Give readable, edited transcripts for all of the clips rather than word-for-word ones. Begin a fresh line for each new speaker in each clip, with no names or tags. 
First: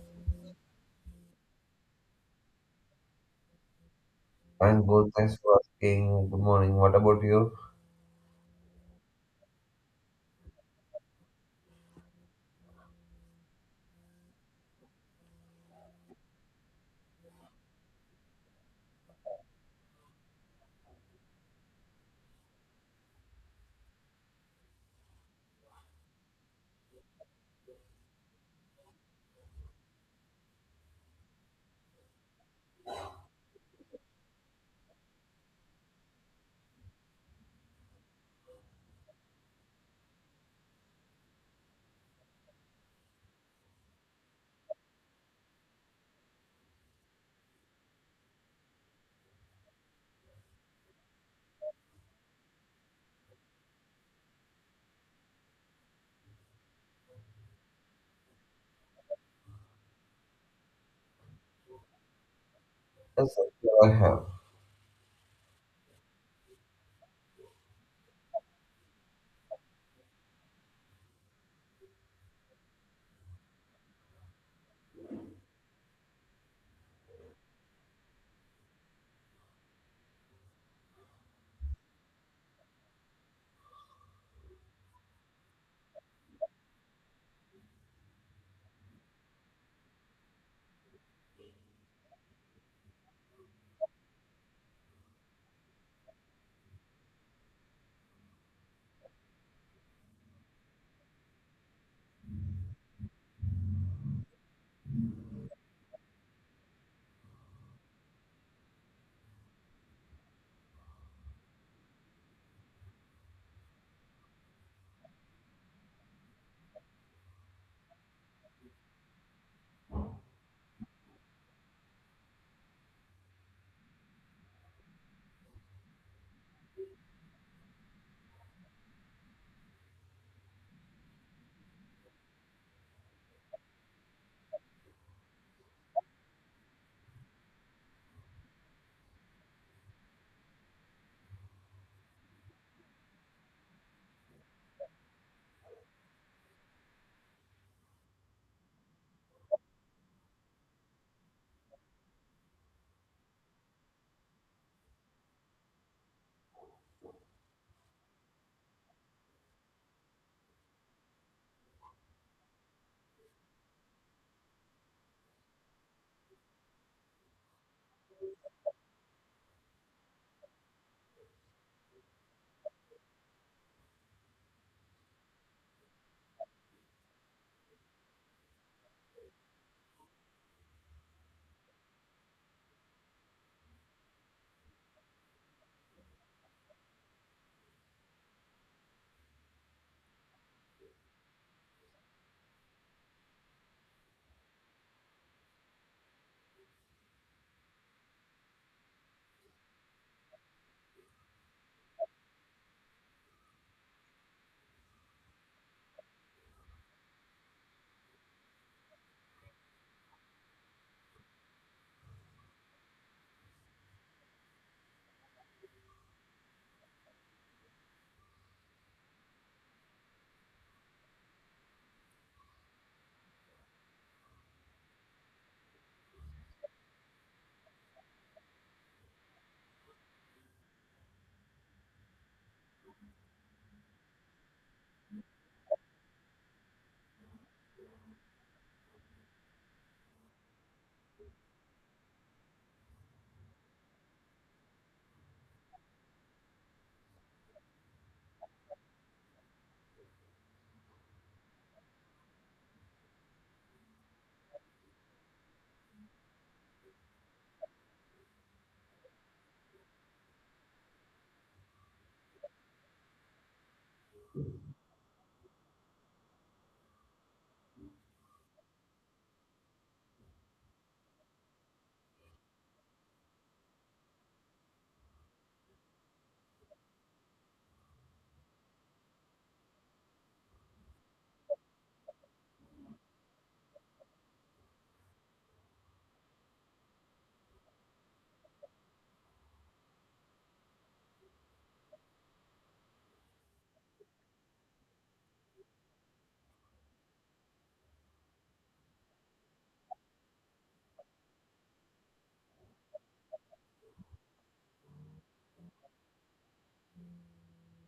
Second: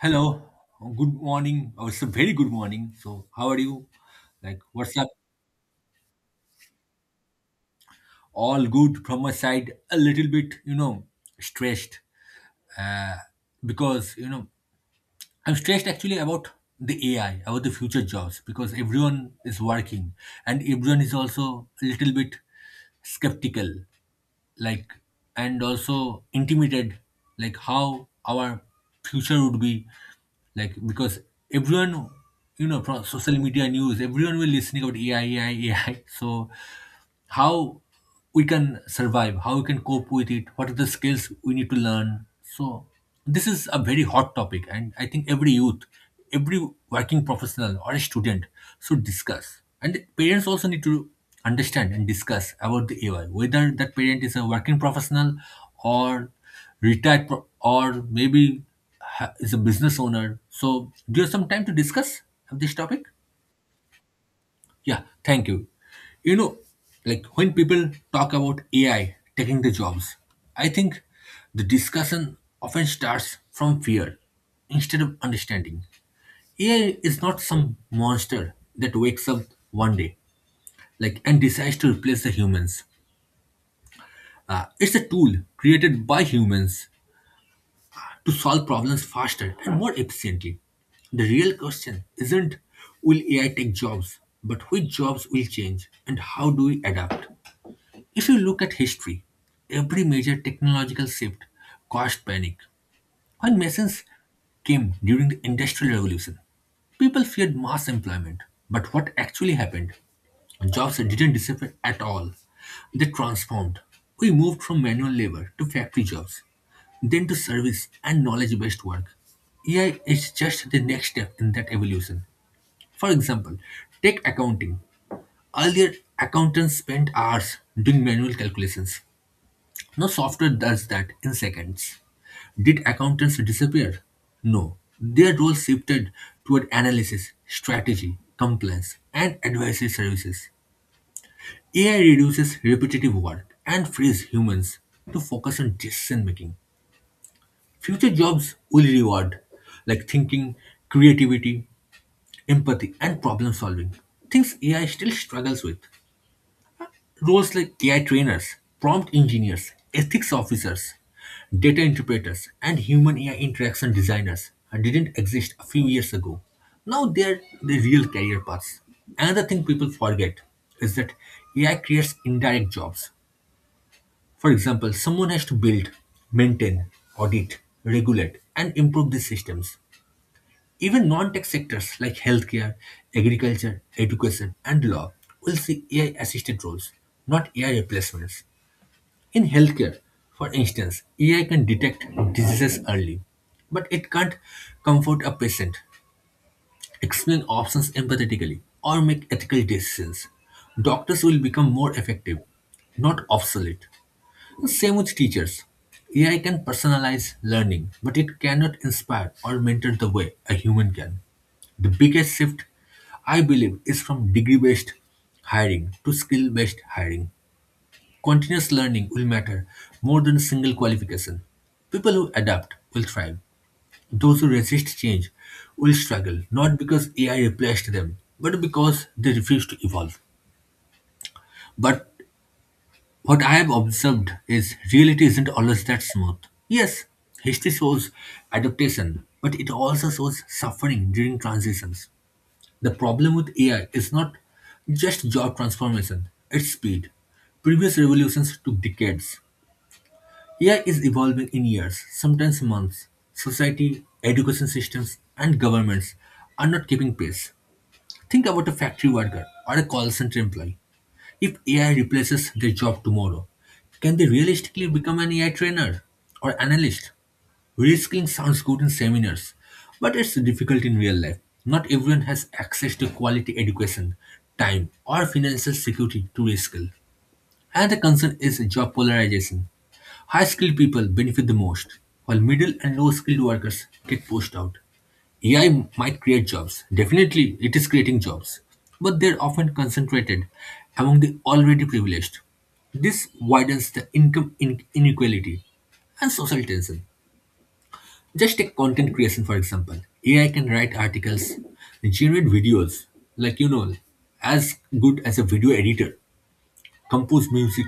Hello, good morning. Oh, it's a very good morning. So, how are you? Like,
I'm
what's up?
good. Thanks for asking. Good morning. What about you?
All good from my side. A little bit, stressed uh, because I'm stressed actually about the AI, about the future jobs, because everyone is working and everyone is also a little bit skeptical, like, and also intimidated, like, how our future would be, like, because everyone, from social media news, everyone will listening about AI, AI, AI. So, how we can survive, how we can cope with it, what are the skills we need to learn. So, this is a very hot topic, and I think every youth, every working professional, or a student should discuss. And parents also need to understand and discuss about the AI, whether that parent is a working professional or retired, or maybe is a business owner. So, do you have some time to discuss this topic?
Yes, sir. Yeah, I have.
Yeah, thank you. You know, like when people talk about AI taking the jobs, I think the discussion often starts from fear instead of understanding. AI is not some monster that wakes up one day like and decides to replace the humans. It's a tool created by humans to solve problems faster and more efficiently. The real question isn't will AI take jobs, but which jobs will change and how do we adapt? If you look at history, every major technological shift caused panic. When machines came during the Industrial Revolution, people feared mass employment. But what actually happened? Jobs didn't disappear at all. They transformed. We moved from manual labor to factory jobs, then to service and knowledge based work. AI is just the next step in that evolution. For example, take accounting. Earlier, accountants spent hours doing manual calculations. No software does that in seconds. Did accountants disappear? No. Their role shifted toward analysis, strategy, compliance, and advisory services. AI reduces repetitive work and frees humans to focus on decision making. Future jobs will reward like thinking, creativity, empathy, and problem solving. Things AI still struggles with. Roles like AI trainers, prompt engineers, ethics officers, data interpreters, and human AI interaction designers didn't exist a few years ago. Now they're the real career paths. Another thing people forget is that AI creates indirect jobs. For example, someone has to build, maintain, audit, regulate, and improve these systems. Even non tech sectors like healthcare, agriculture, education, and law will see AI assisted roles, not AI replacements. In healthcare, for instance, AI can detect diseases early, but it can't comfort a patient, explain options empathetically, or make ethical decisions. Doctors will become more effective, not obsolete. The same with teachers. AI can personalize learning, but it cannot inspire or mentor the way a human can. The biggest shift, I believe, is from degree based hiring to skill based hiring. Continuous learning will matter more than a single qualification. People who adapt will thrive. Those who resist change will struggle, not because AI replaced them, but because they refuse to evolve. But what I have observed is reality isn't always that smooth. Yes, history shows adaptation, but it also shows suffering during transitions. The problem with AI is not just job transformation, it's speed. Previous revolutions took decades. AI is evolving in years, sometimes months. Society, education systems, and governments are not keeping pace. Think about a factory worker or a call center employee. If AI replaces their job tomorrow, can they realistically become an AI trainer or analyst? Reskilling sounds good in seminars, but it's difficult in real life. Not everyone has access to quality education, time, or financial security to reskill. And the concern is job polarization. High skilled people benefit the most, while middle and low skilled workers get pushed out. AI might create jobs. Definitely, it is creating jobs, but they're often concentrated among the already privileged. This widens the income inequality and social tension. Just take content creation, for example. AI can write articles, generate videos, like you know, as good as a video editor compose music.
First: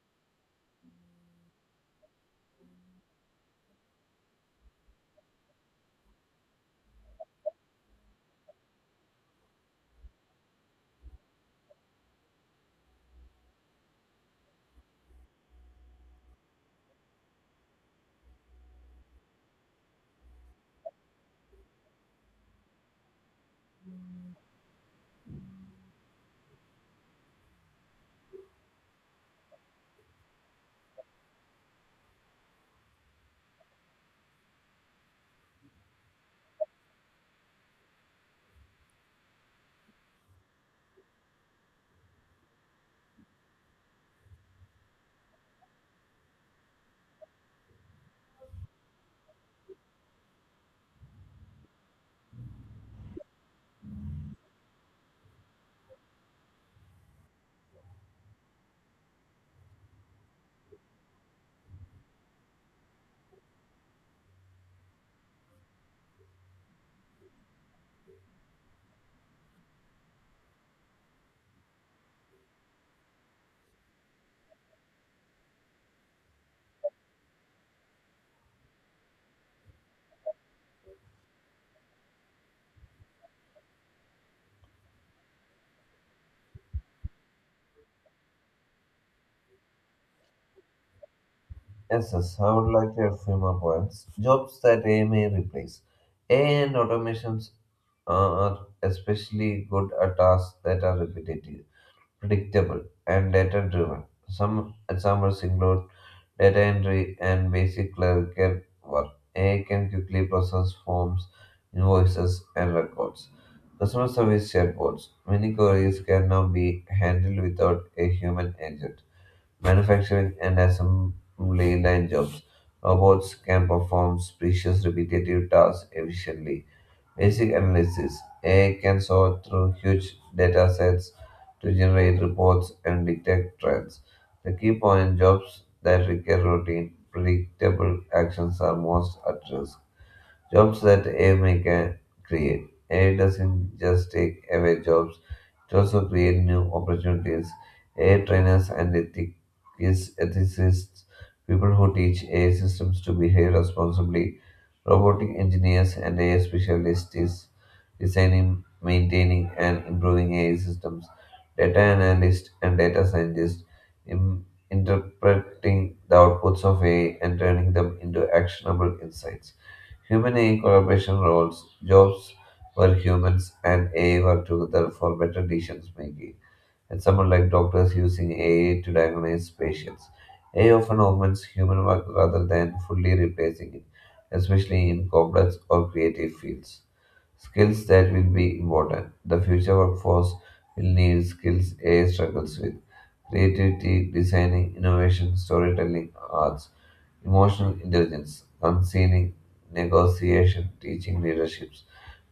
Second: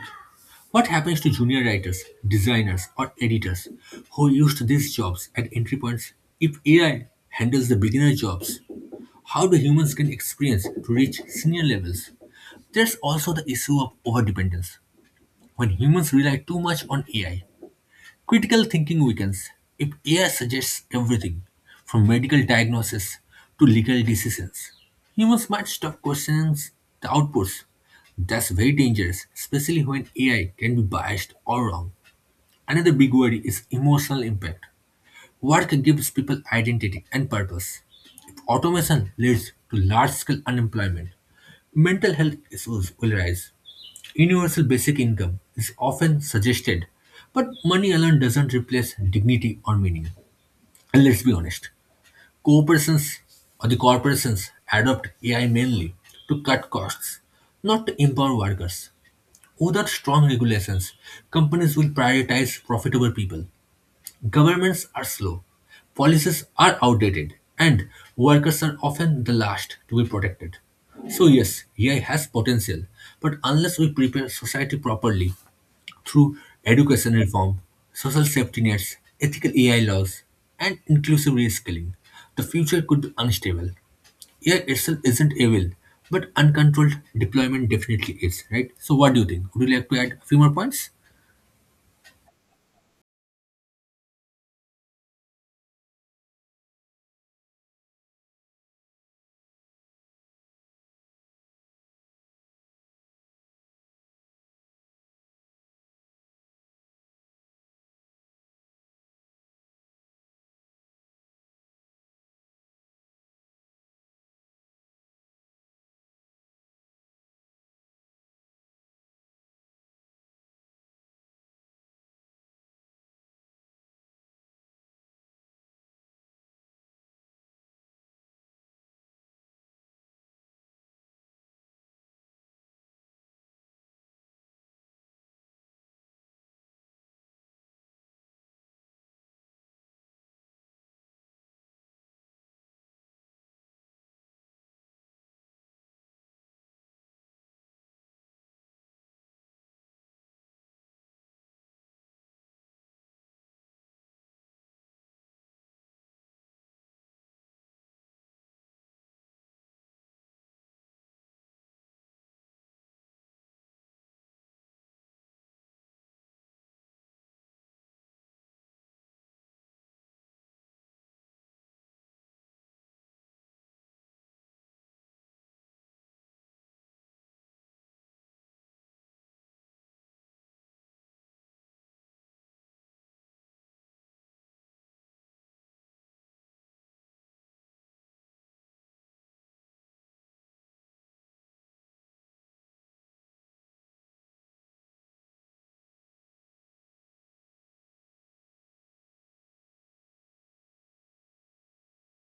What happens to junior writers, designers, or editors who used these jobs at entry points? If AI handles the beginner jobs, how do humans gain experience to reach senior levels? There's also the issue of overdependence. When humans rely too much on AI, critical thinking weakens if AI suggests everything, from medical diagnosis to legal decisions. Humans might stop questioning the outputs. That's very dangerous, especially when AI can be biased or wrong. Another big worry is emotional impact. Work gives people identity and purpose. If automation leads to large scale unemployment, mental health issues will rise. Universal basic income is often suggested, but money alone doesn't replace dignity or meaning. And let's be honest, corporations or the corporations adopt AI mainly to cut costs, not to empower workers. Without strong regulations, companies will prioritize profitable people. Governments are slow, policies are outdated, and workers are often the last to be protected. So yes, AI has potential, but unless we prepare society properly, through education reform, social safety nets, ethical AI laws, and inclusive reskilling, the future could be unstable. AI itself isn't evil, but uncontrolled deployment definitely is, right? So, what do you think? Would you like to add a few more points?
Yes, yes. I would like to add few more points. Jobs that AI may replace. AI and automations are especially good at tasks that are repetitive, predictable, and data driven. Some examples include data entry and basic clerical work. AI can quickly process forms, invoices, and records. Customer service chatbots. Many queries can now be handled without a human agent. Manufacturing and assembly line jobs. Robots can perform precious repetitive tasks efficiently. Basic analysis, AI can sort through huge data sets to generate reports and detect trends. The key point, jobs that require routine, predictable actions are most at risk. Jobs that AI may can create. AI doesn't just take away jobs, it also creates new opportunities. AI trainers and ethics, ethicists, people who teach AI systems to behave responsibly. Robotic engineers and AI specialists is designing, maintaining, and improving AI systems. Data analysts and data scientists in interpreting the outputs of AI and turning them into actionable insights. Human AI collaboration roles, jobs where humans and AI work together for better decision making, and someone like doctors using AI to diagnose patients. AI often augments human work rather than fully replacing it, especially in complex or creative fields. Skills that will be important. The future workforce will need skills AI struggles with: creativity, designing, innovation, storytelling, arts, emotional intelligence, counseling, negotiation, teaching, leadership,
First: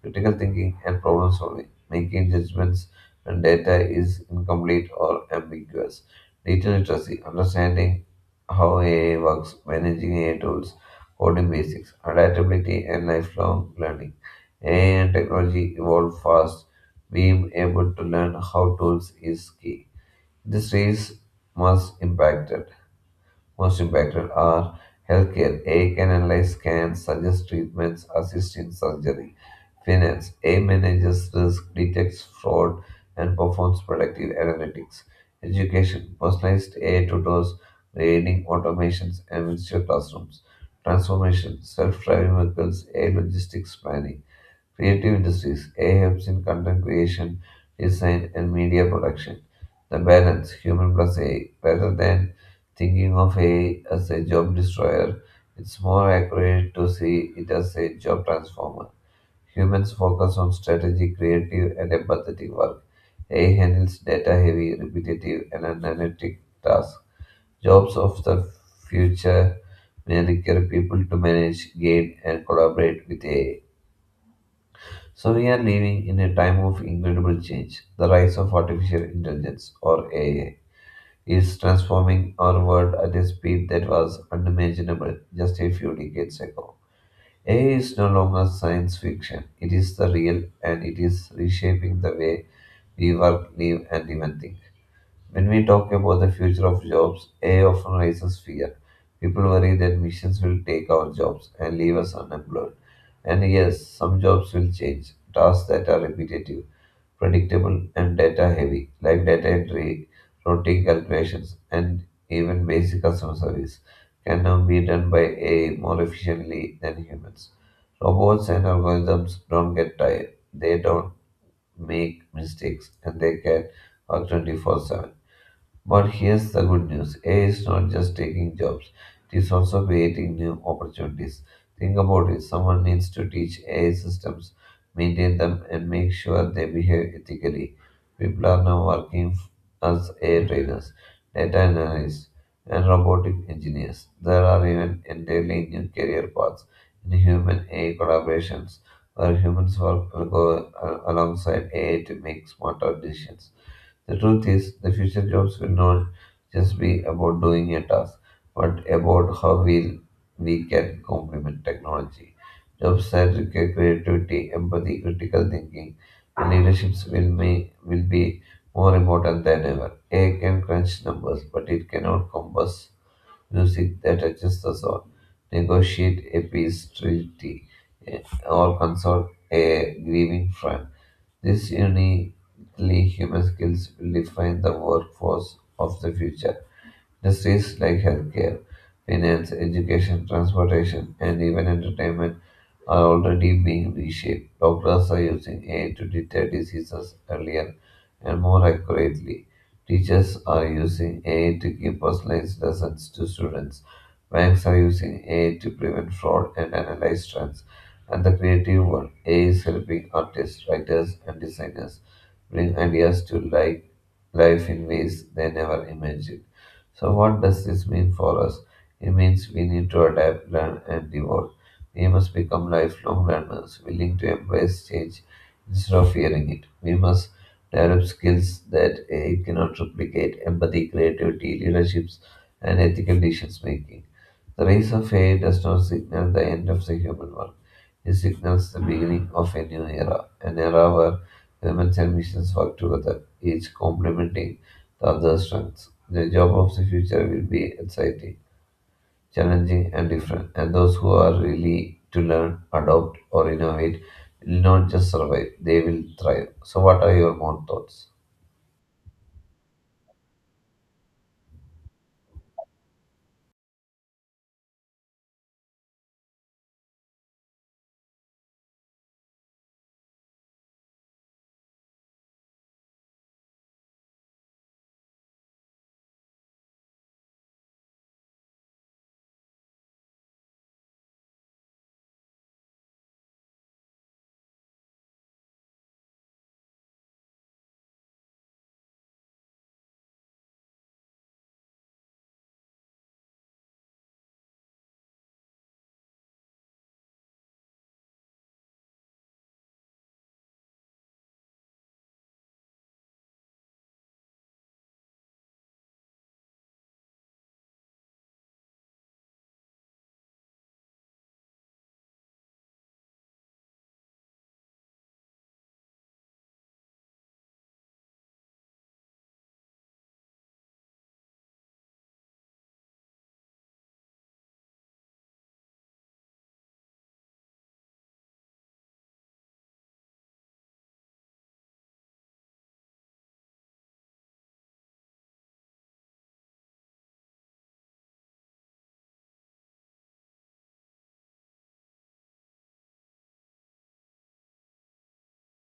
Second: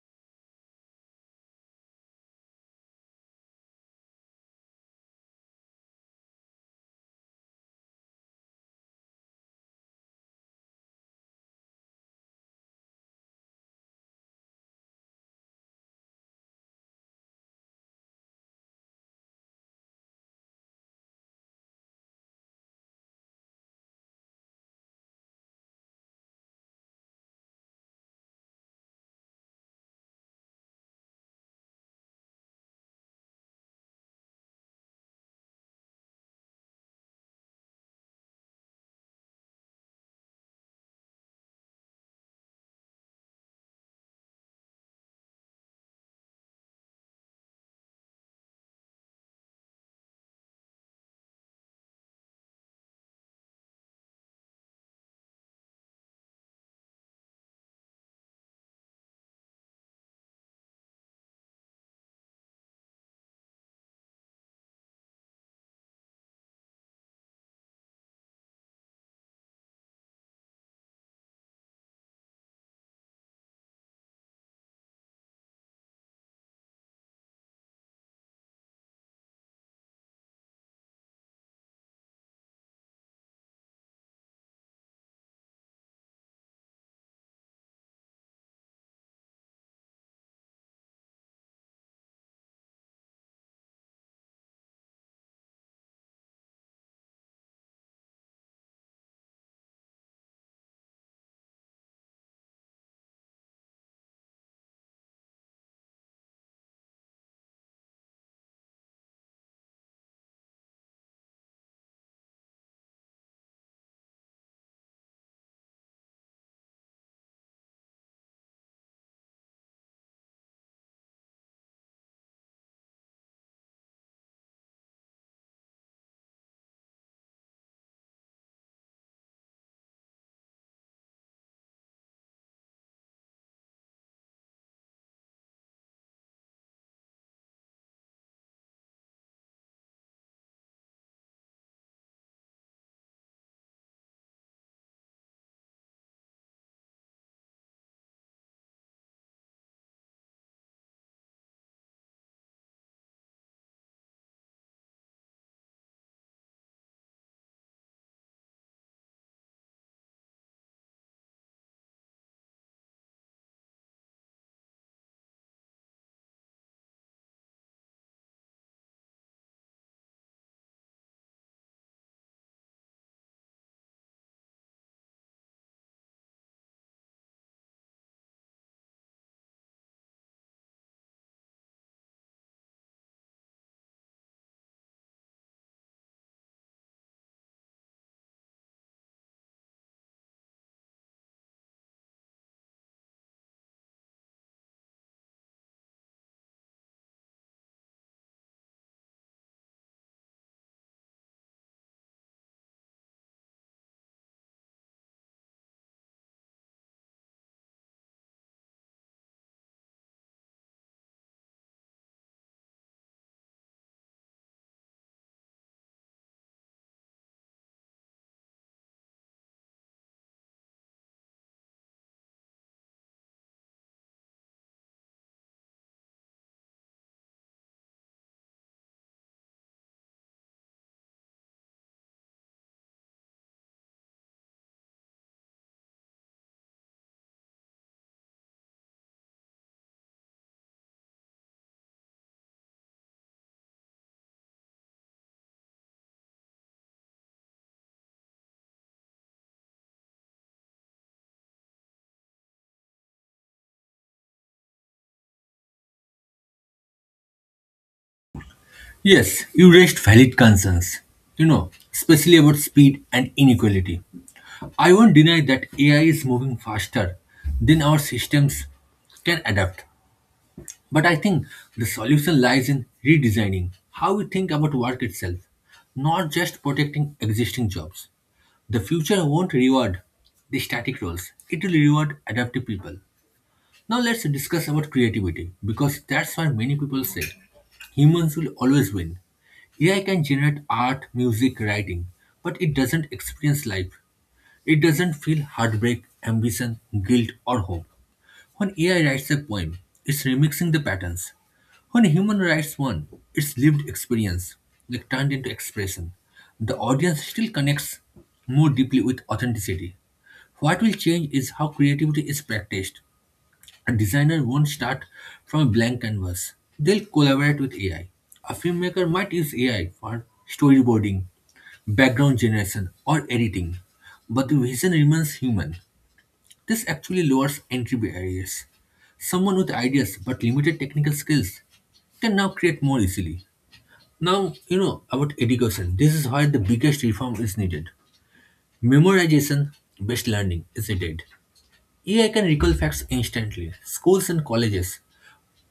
critical thinking, and problem solving, making judgments when data is incomplete or ambiguous. Data literacy, understanding how AI works, managing AI tools, coding basics, adaptability, and lifelong learning. AI and technology evolve fast. Being able to learn how tools is key. This race must impact, most impacted are healthcare. A can analyze scans, suggest treatments, assist in surgery. Finance. A manages risk, detects fraud, and performs predictive analytics. Education. Personalized AI tutors, grading automations, and virtual classrooms. Transformation. Self-driving vehicles, AI logistics planning. Creative industries, AI helps in content creation, design, and media production. The balance, human plus AI. Rather than thinking of AI as a job destroyer, it's more accurate to see it as a job transformer. Humans focus on strategic, creative, and empathetic work. AI handles data heavy, repetitive, and analytic tasks. Jobs of the future may require people to manage, guide, and collaborate with AI. So we are living in a time of incredible change. The rise of artificial intelligence, or AI, is transforming our world at a speed that was unimaginable just a few decades ago. AI is no longer science fiction. It is the real and it is reshaping the way we work, live, and even think. When we talk about the future of jobs, AI often raises fear. People worry that machines will take our jobs and leave us unemployed. And yes, some jobs will change. Tasks that are repetitive, predictable, and data heavy, like data entry, routing calculations, and even basic customer service, can now be done by AI more efficiently than humans. Robots and algorithms don't get tired, they don't make mistakes, and they can work 24/7. But here's the good news, AI is not just taking jobs, it is also creating new opportunities. Think about it, someone needs to teach AI systems, maintain them, and make sure they behave ethically. People are now working as AI trainers, data analysts, and robotic engineers. There are even entirely new career paths in human AI collaborations where humans work alongside AI to make smarter decisions. The truth is, the future jobs will not just be about doing a task, but about how we can complement technology. Jobs that require creativity, empathy, critical thinking, and leaderships will be more important than ever. AI can crunch numbers, but it cannot compose music that touches the soul, negotiate a peace treaty, eh, or consult a grieving friend. These uniquely human skills will define the workforce of the future. Industries like healthcare, finance, education, transportation, and even entertainment are already being reshaped. Doctors are using AI to detect diseases earlier and more accurately. Teachers are using AI to give personalized lessons to students. Banks are using AI to prevent fraud and analyze trends. And the creative world, AI is helping artists, writers, and designers bring ideas to life in ways they never imagined. So, what does this mean for us? It means we need to adapt, learn, and evolve. We must become lifelong learners, willing to embrace change instead of fearing it. We must develop skills that AI cannot replicate: empathy, creativity, leaderships, and ethical decision making. The rise of AI does not signal the end of the human work, it signals the beginning of a new era, an era where humans and machines work together, each complementing the other's strengths. The job of the future will be exciting, challenging, and different. And those who are really to learn, adopt, or innovate will not just survive, they will thrive. So, what are your more thoughts?
Yes, you raised valid concerns, especially about speed and inequality. I won't deny that AI is moving faster than our systems can adapt. But I think the solution lies in redesigning how we think about work itself, not just protecting existing jobs. The future won't reward the static roles, it will reward adaptive people. Now let's discuss about creativity because that's why many people say humans will always win. AI can generate art, music, writing, but it doesn't experience life. It doesn't feel heartbreak, ambition, guilt, or hope. When AI writes a poem, it's remixing the patterns. When a human writes one, it's lived experience, like turned into expression. The audience still connects more deeply with authenticity. What will change is how creativity is practiced. A designer won't start from a blank canvas. They'll collaborate with AI. A filmmaker might use AI for storyboarding, background generation, or editing, but the vision remains human. This actually lowers entry barriers. Someone with ideas but limited technical skills can now create more easily. Now, you know about education. This is where the biggest reform is needed. Memorization based learning is dead. AI can recall facts instantly. Schools and colleges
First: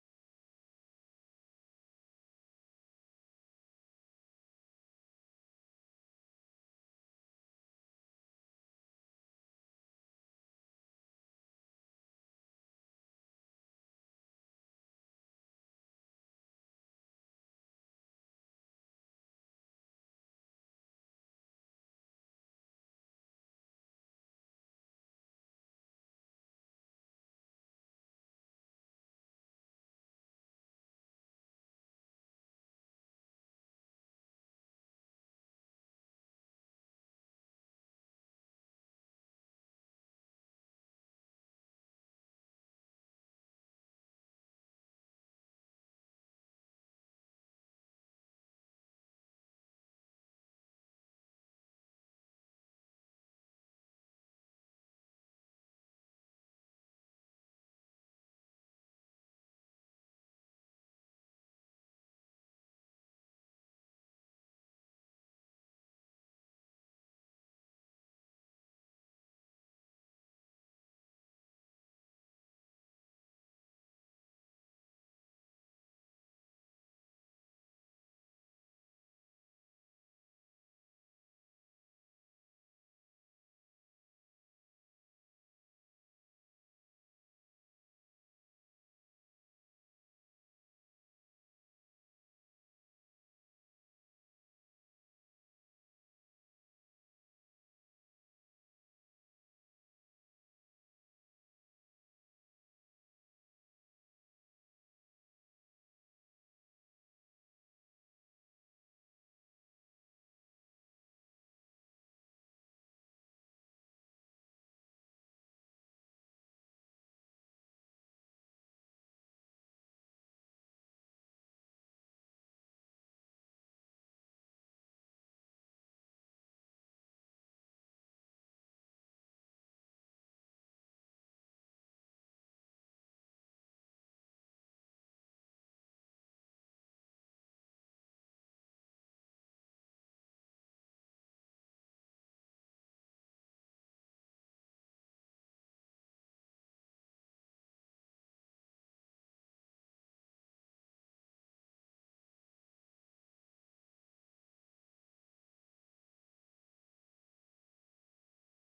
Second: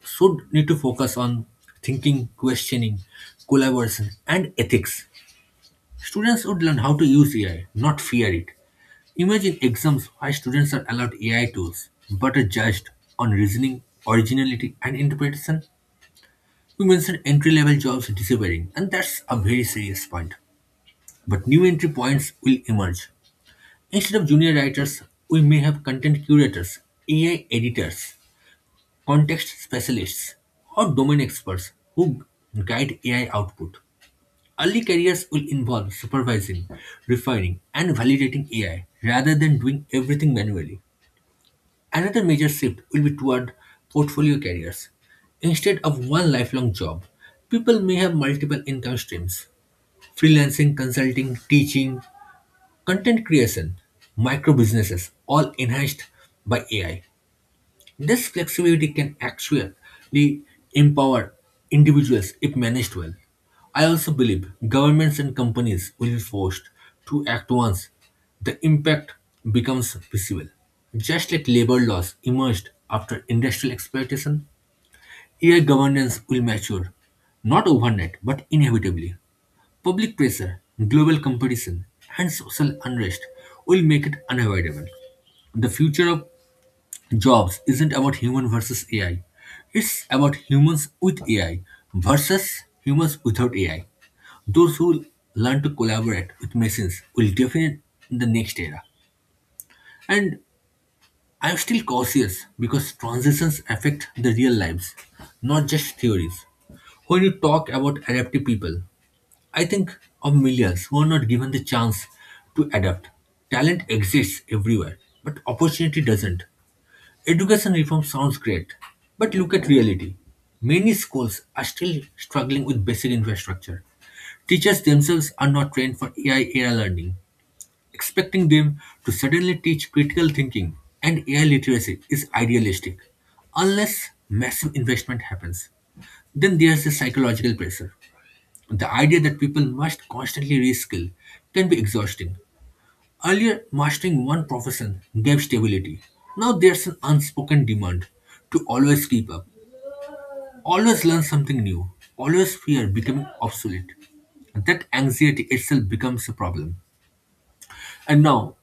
should need to focus on thinking, questioning, collaboration, and ethics. Students would learn how to use AI, not fear it. Imagine exams where students are allowed AI tools but are judged on reasoning, originality, and interpretation. We mentioned entry level jobs disappearing, and that's a very serious point. But new entry points will emerge. Instead of junior writers, we may have content curators, AI editors, context specialists, or domain experts who guide AI output. Early careers will involve supervising, refining, and validating AI rather than doing everything manually. Another major shift will be toward portfolio careers. Instead of one lifelong job, people may have multiple income streams freelancing, consulting, teaching, content creation, micro businesses, all enhanced by AI. This flexibility can actually empower individuals if managed well. I also believe governments and companies will be forced to act once the impact becomes visible. Just like labor laws emerged after industrial exploitation, AI governance will mature, not overnight, but inevitably. Public pressure, global competition, and social unrest will make it unavoidable. The future of jobs isn't about human versus AI. It's about humans with AI versus humans without AI. Those who learn to collaborate with machines will define the next era. And I'm still cautious because transitions affect the real lives, not just theories. When you talk about adaptive people, I think of millions who are not given the chance to adapt. Talent exists everywhere, but opportunity doesn't. Education reform sounds great, but look at reality. Many schools are still struggling with basic infrastructure. Teachers themselves are not trained for AI era learning. Expecting them to suddenly teach critical thinking and AI literacy is idealistic, unless massive investment happens. Then there's the psychological pressure. The idea that people must constantly reskill can be exhausting. Earlier, mastering one profession gave stability. Now there's an unspoken demand to always keep up, always learn something new, always fear becoming obsolete. That anxiety itself becomes a problem. And now,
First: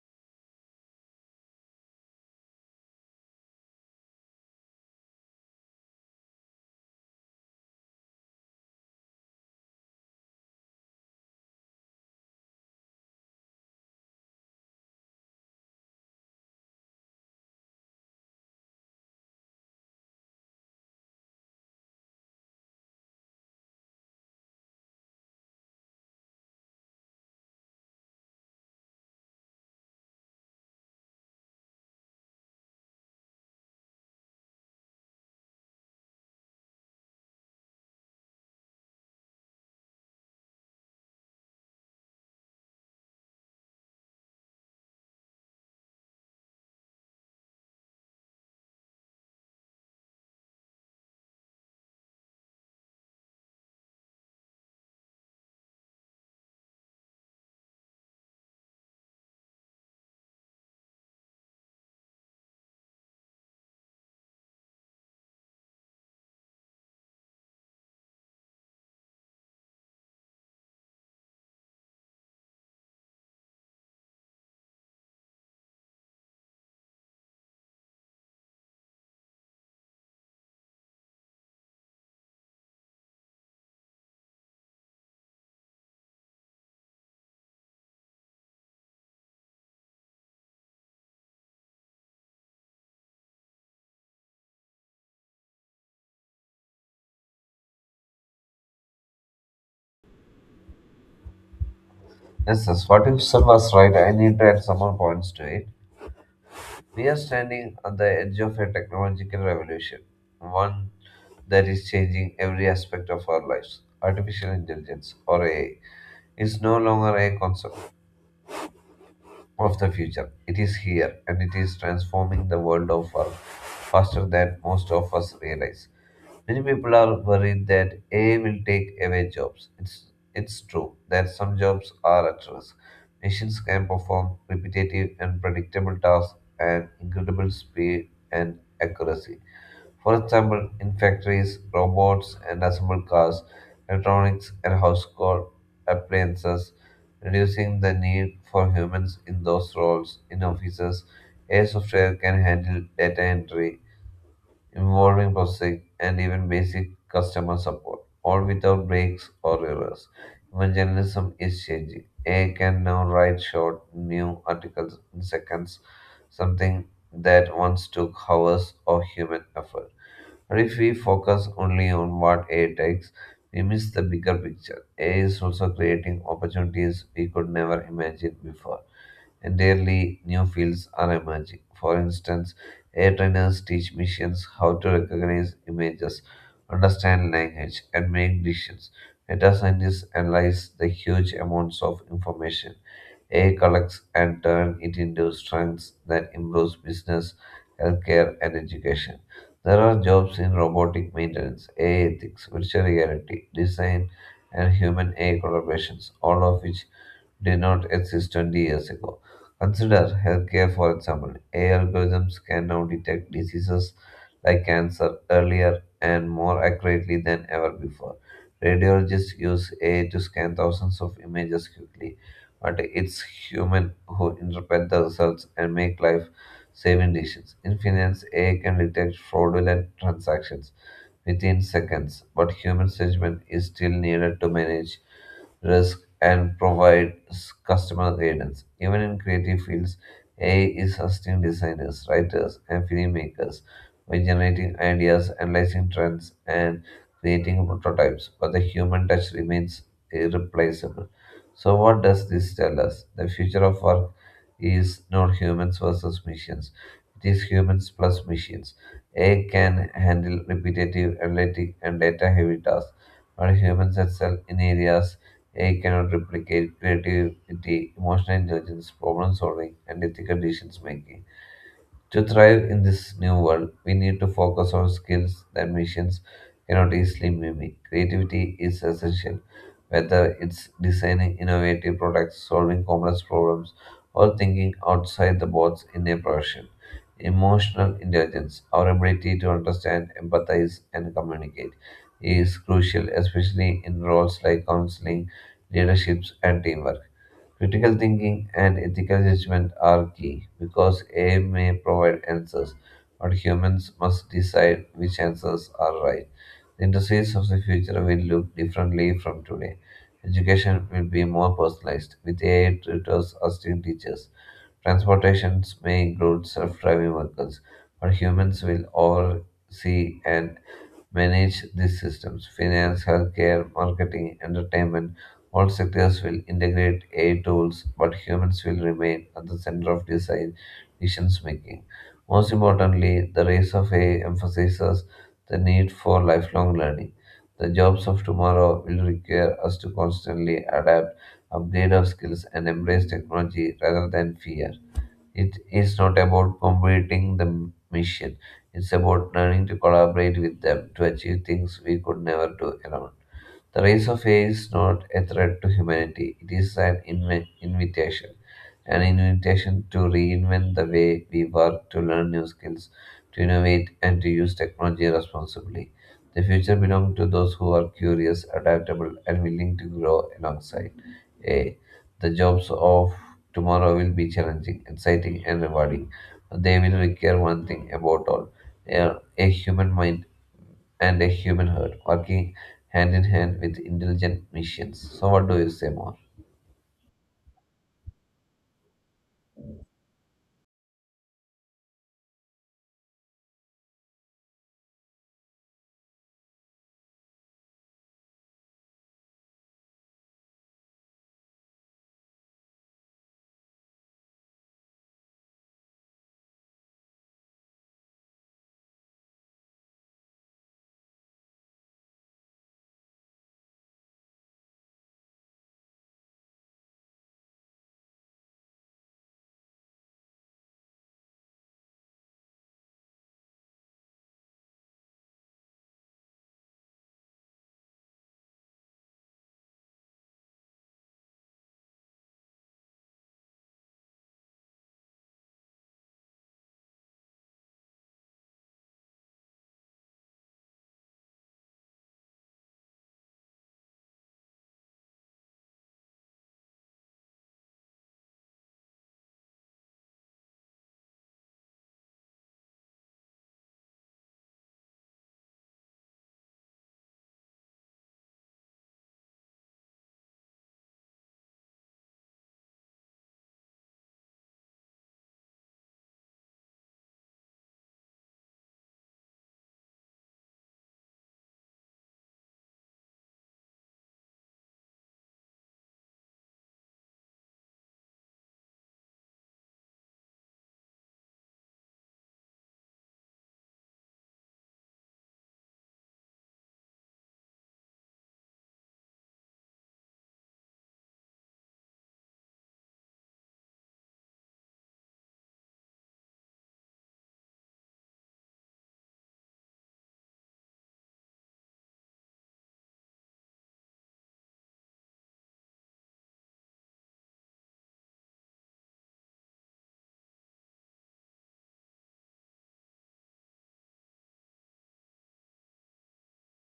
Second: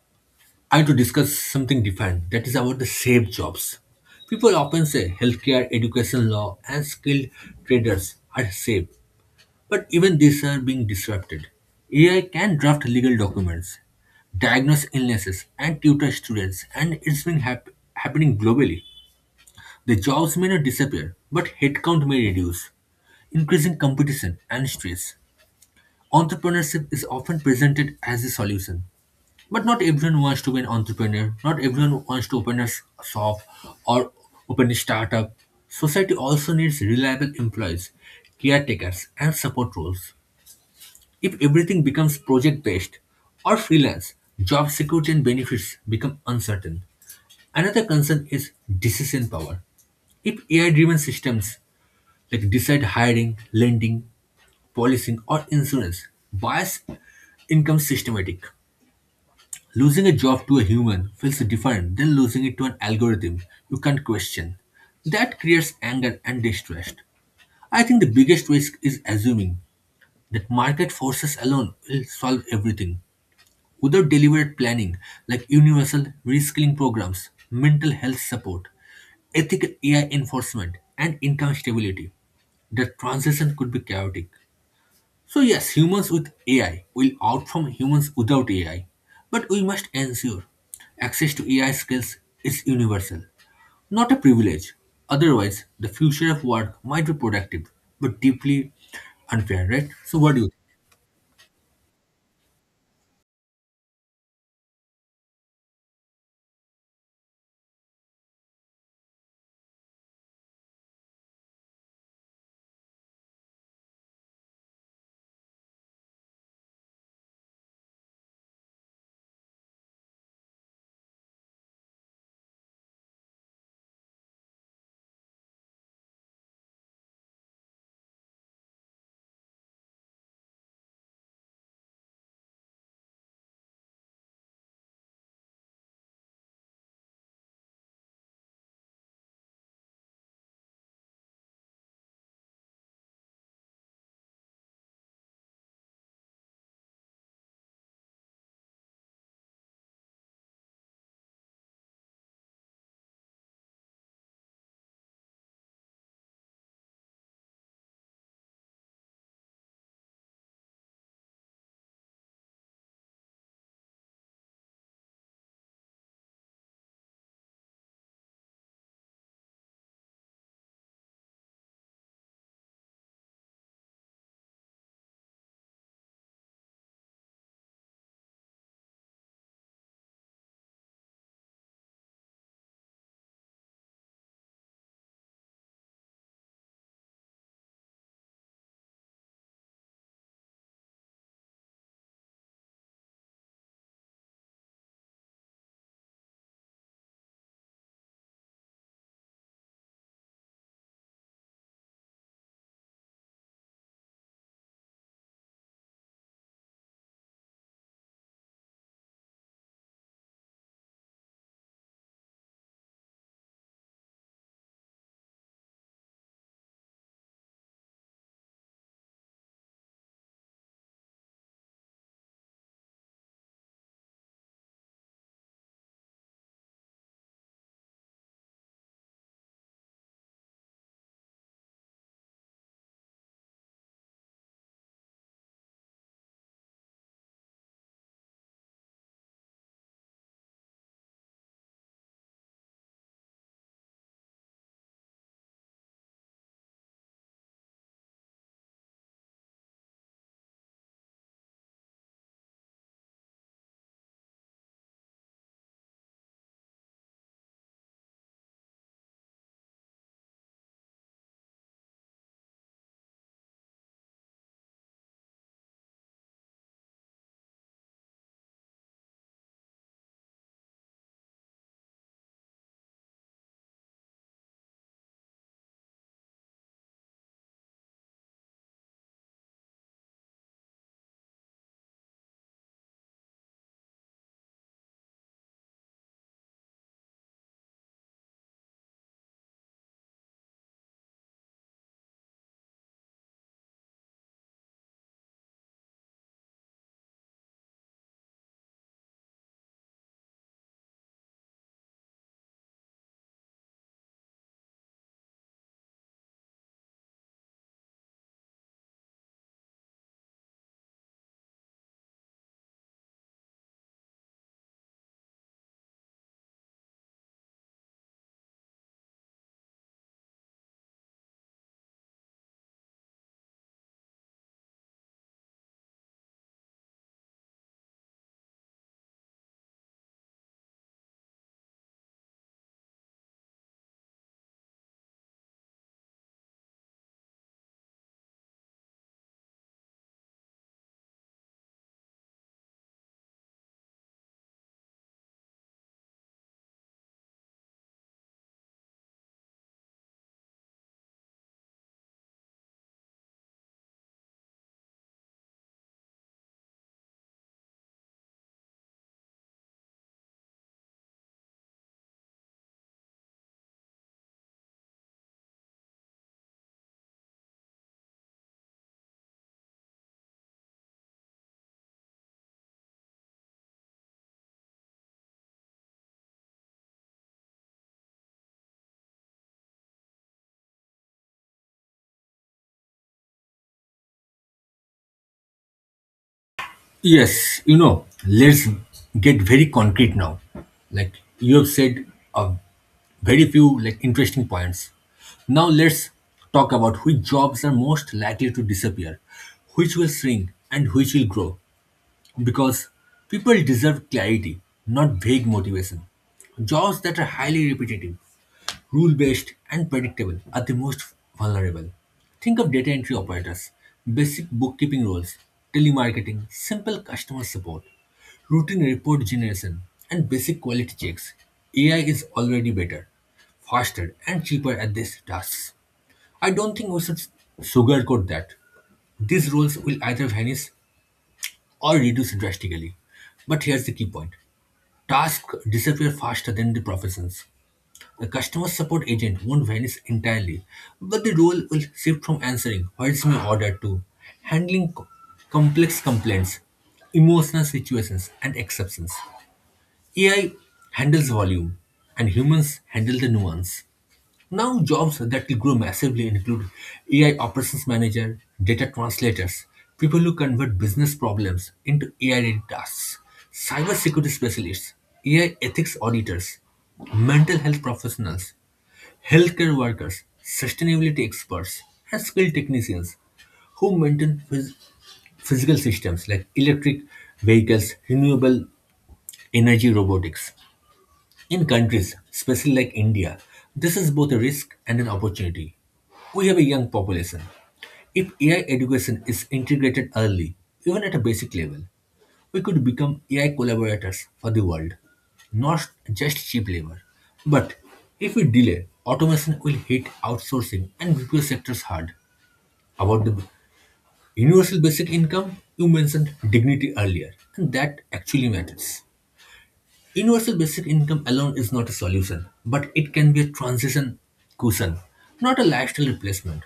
I want to discuss something different that is about the safe jobs. People often say healthcare, education, law, and skilled traders are safe, but even these are being disrupted. AI can draft legal documents, diagnose illnesses, and tutor students, and it's been happening globally. The jobs may not disappear, but headcount may reduce, increasing competition and stress. Entrepreneurship is often presented as a solution. But not everyone wants to be an entrepreneur, not everyone wants to open a shop or open a startup. Society also needs reliable employees, caretakers, and support roles. If everything becomes project-based or freelance, job security and benefits become uncertain. Another concern is decision power. If AI-driven systems like decide hiring, lending, policing, or insurance, bias income systematic. Losing a job to a human feels different than losing it to an algorithm you can't question. That creates anger and distrust. I think the biggest risk is assuming that market forces alone will solve everything. Without deliberate planning like universal reskilling programs, mental health support, ethical AI enforcement, and income stability, the transition could be chaotic. So, yes, humans with AI will outperform humans without AI, but we must ensure access to AI skills is universal, not a privilege. Otherwise, the future of work might be productive, but deeply unfair, right? So, what do you
Yes, yes. What if Sun was right? I need to add some more points to it. We are standing at the edge of a technological revolution, one that is changing every aspect of our lives. Artificial intelligence, or AI, is no longer a concept of the future. It is here, and it is transforming the world of work faster than most of us realize. Many people are worried that AI will take away jobs. It's true that some jobs are at risk. Machines can perform repetitive and predictable tasks at incredible speed and accuracy. For example, in factories, robots and assembled cars, electronics and household appliances, reducing the need for humans in those roles. In offices, AI software can handle data entry involving processing, and even basic customer support, all without breaks or errors. Even journalism is changing. AI can now write short new articles in seconds, something that once took hours of human effort. But if we focus only on what AI takes, we miss the bigger picture. AI is also creating opportunities we could never imagine before. Entirely new fields are emerging. For instance, AI trainers teach machines how to recognize images, understand language, and make decisions. Data scientists analyze the huge amounts of information AI collects and turn it into strengths that improves business, healthcare, and education. There are jobs in robotic maintenance, AI ethics, virtual reality, design, and human AI collaborations, all of which did not exist 20 years ago. Consider healthcare, for example. AI algorithms can now detect diseases like cancer earlier and more accurately than ever before. Radiologists use AI to scan thousands of images quickly, but it's human who interpret the results and make life saving decisions. In finance, AI can detect fraudulent transactions within seconds, but human judgment is still needed to manage risk and provide customer guidance. Even in creative fields, AI is assisting designers, writers, and filmmakers by generating ideas, analyzing trends, and creating prototypes, but the human touch remains irreplaceable. So, what does this tell us? The future of work is not humans versus machines, it is humans plus machines. AI can handle repetitive, analytic, and data heavy tasks, but humans excel in areas AI cannot replicate: creativity, emotional intelligence, problem solving, and ethical decision making. To thrive in this new world, we need to focus on skills that machines cannot easily mimic. Creativity is essential, whether it's designing innovative products, solving complex problems, or thinking outside the box in a profession. Emotional intelligence, our ability to understand, empathize, and communicate, is crucial, especially in roles like counseling, leaderships, and teamwork. Critical thinking and ethical judgment are key because AI may provide answers, but humans must decide which answers are right. The industries of the future will look differently from today. Education will be more personalized, with AI tutors as teachers. Transportations may include self-driving vehicles, but humans will oversee and manage these systems. Finance, healthcare, marketing, entertainment, all sectors will integrate AI tools, but humans will remain at the center of design decision making. Most importantly, the rise of AI emphasizes the need for lifelong learning. The jobs of tomorrow will require us to constantly adapt, upgrade our skills, and embrace technology rather than fear. It is not about completing the mission, it's about learning to collaborate with them to achieve things we could never do alone. The rise of AI is not a threat to humanity, it is an invitation. An invitation to reinvent the way we work, to learn new skills, to innovate, and to use technology responsibly. The future belongs to those who are curious, adaptable, and willing to grow alongside AI. The jobs of tomorrow will be challenging, exciting, and rewarding. They will require one thing about all, a human mind and a human heart, working hand in hand with intelligent machines. So, what do you say more?
Yes. Let's get very concrete now. Like you have said, uh, very few like interesting points. Now let's talk about which jobs are most likely to disappear, which will shrink, and which will grow, because people deserve clarity, not vague motivation. Jobs that are highly repetitive, rule based, and predictable are the most vulnerable. Think of data entry operators, basic bookkeeping roles, telemarketing, simple customer support, routine report generation, and basic quality checks. AI is already better, faster, and cheaper at these tasks. I don't think we should sugarcoat that. These roles will either vanish or reduce drastically. But here's the key point: tasks disappear faster than the professions. The customer support agent won't vanish entirely, but the role will shift from answering what's my order to handling complex complaints, emotional situations, and exceptions. AI handles volume, and humans handle the nuance. Now, jobs that will grow massively include AI operations manager, data translators, people who convert business problems into AI-ready tasks, cybersecurity specialists, AI ethics auditors, mental health professionals, healthcare workers, sustainability experts, and skilled technicians who maintain physical systems like electric vehicles, renewable energy robotics. In countries, especially like India, this is both a risk and an opportunity. We have a young population. If AI education is integrated early, even at a basic level, we could become AI collaborators for the world, not just cheap labor. But if we delay, automation will hit outsourcing and retail sectors hard. About the universal basic income, you mentioned dignity earlier, and that actually matters. Universal basic income alone is not a solution, but it can be a transition cushion, not a lifestyle replacement.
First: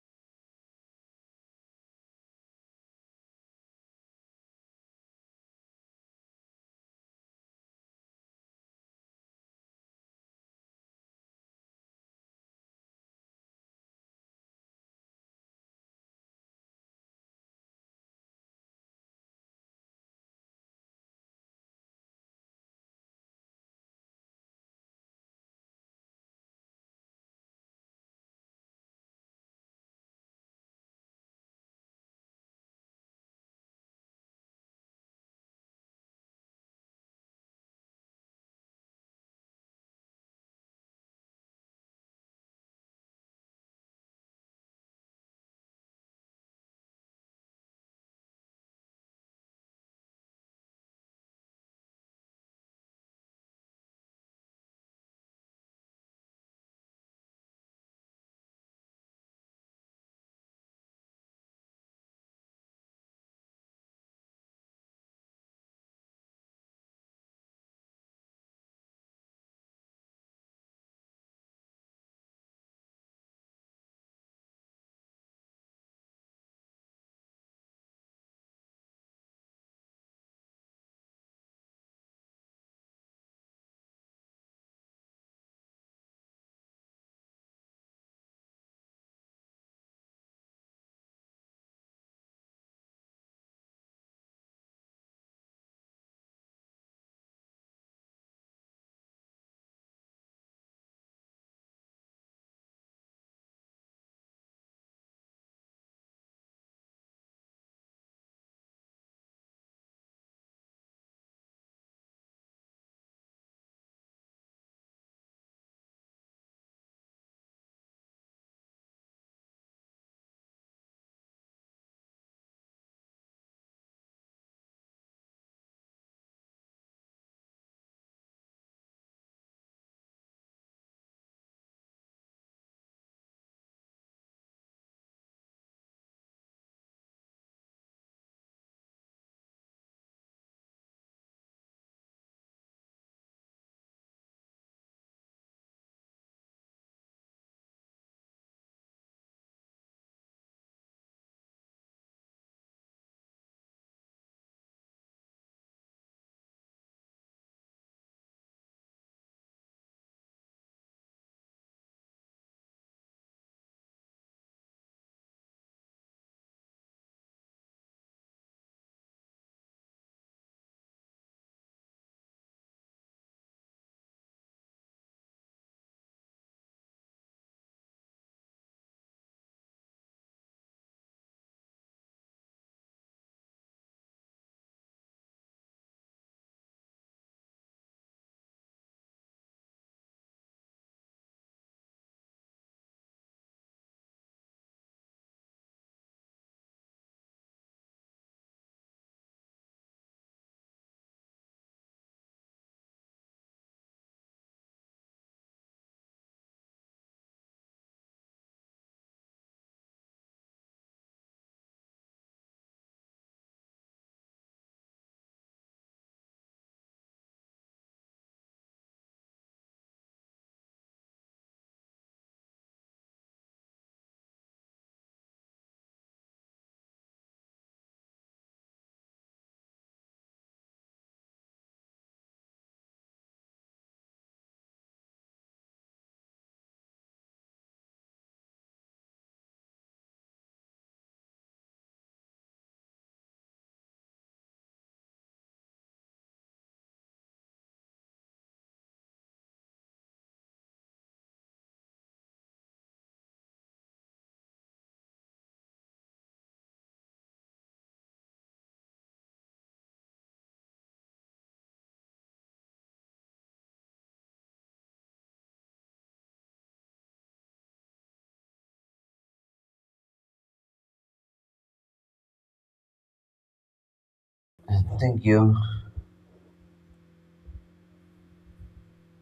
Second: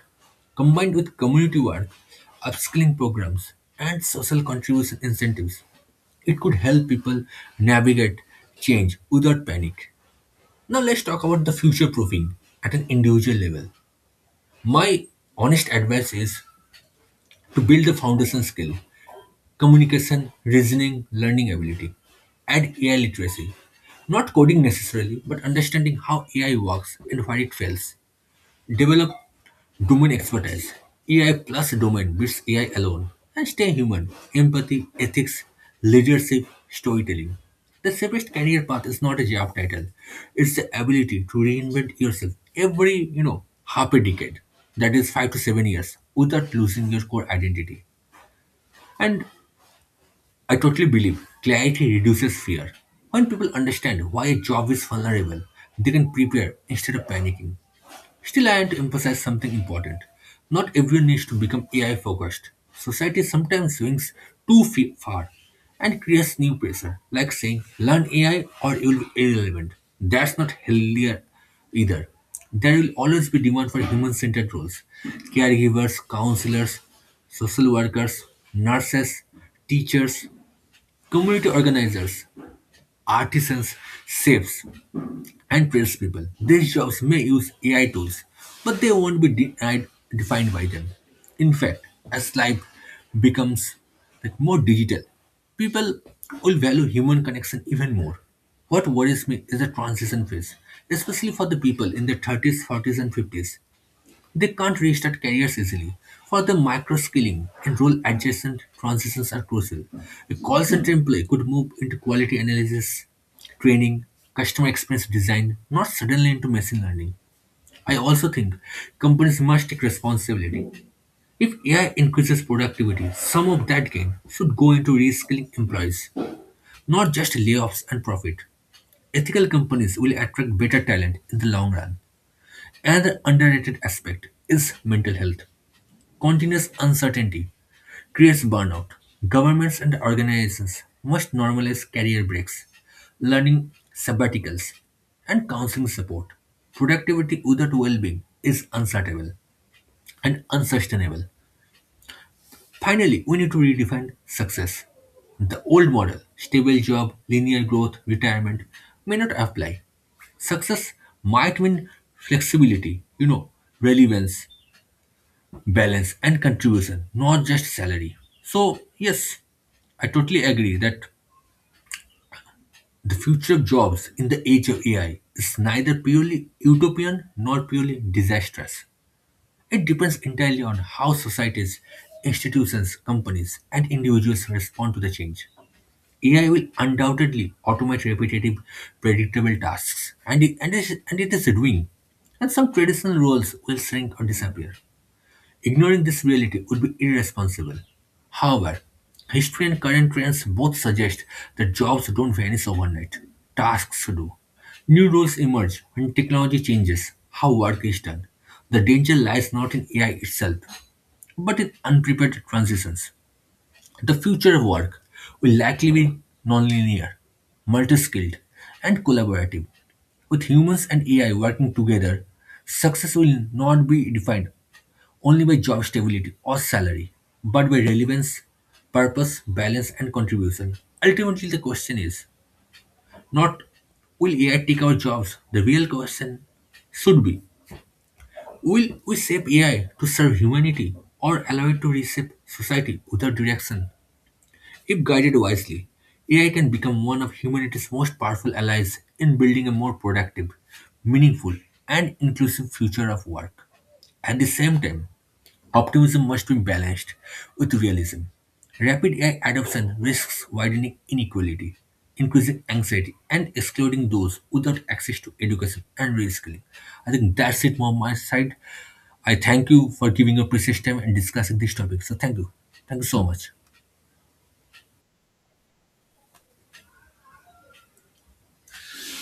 Combined with community work, upskilling programs, and social contribution incentives, it could help people navigate change without panic. Now, let's talk about the future proofing at an individual level. My honest advice is to build the foundation skill: communication, reasoning, learning ability, and AI literacy. Not coding necessarily, but understanding how AI works and where it fails. Develop domain expertise. AI plus domain beats AI alone. And stay human. Empathy, ethics, leadership, storytelling. The safest career path is not a job title. It's the ability to reinvent yourself every, half a decade, that is 5 to 7 years, without losing your core identity. And I totally believe clarity reduces fear. When people understand why a job is vulnerable, they can prepare instead of panicking. Still, I want to emphasize something important. Not everyone needs to become AI focused. Society sometimes swings too far and creates new pressure, like saying, learn AI or you will be irrelevant. That's not healthier either. There will always be demand for human centered roles. Caregivers, counselors, social workers, nurses, teachers, community organizers, artisans, chefs, and tradespeople. These jobs may use AI tools, but they won't be defined by them. In fact, as life becomes like more digital, people will value human connection even more. What worries me is the transition phase, especially for the people in their 30s, 40s, and 50s, they can't restart careers easily. For them, micro-skilling and role-adjacent transitions are crucial. A call center employee could move into quality analysis, training, customer experience design, not suddenly into machine learning. I also think companies must take responsibility. If AI increases productivity, some of that gain should go into reskilling employees, not just layoffs and profit. Ethical companies will attract better talent in the long run. Another underrated aspect is mental health. Continuous uncertainty creates burnout. Governments and organizations must normalize career breaks, learning sabbaticals, and counseling support. Productivity without well being is unsustainable. Finally, we need to redefine success. The old model, stable job, linear growth, retirement, may not apply. Success might mean flexibility, relevance, balance and contribution, not just salary. So, yes, I totally agree that the future of jobs in the age of AI is neither purely utopian nor purely disastrous. It depends entirely on how societies, institutions, companies, and individuals respond to the change. AI will undoubtedly automate repetitive, predictable tasks, and it is doing, and some traditional roles will shrink or disappear. Ignoring this reality would be irresponsible. However, history and current trends both suggest that jobs don't vanish overnight, tasks do. New roles emerge when technology changes how work is done. The danger lies not in AI itself, but in unprepared transitions. The future of work will likely be nonlinear, multi skilled, and collaborative. With humans and AI working together, success will not be defined only by job stability or salary, but by relevance, purpose, balance, and contribution. Ultimately, the question is not, will AI take our jobs? The real question should be, will we shape AI to serve humanity or allow it to reshape society without direction? If guided wisely, AI can become one of humanity's most powerful allies in building a more productive, meaningful, and inclusive future of work. At the same time, optimism must be balanced with realism. Rapid AI adoption risks widening inequality, increasing anxiety, and excluding those without access to education and reskilling. I think that's it from my side. I thank you for giving your precious time and discussing this topic. So thank you. Thank you so much.
Thank you.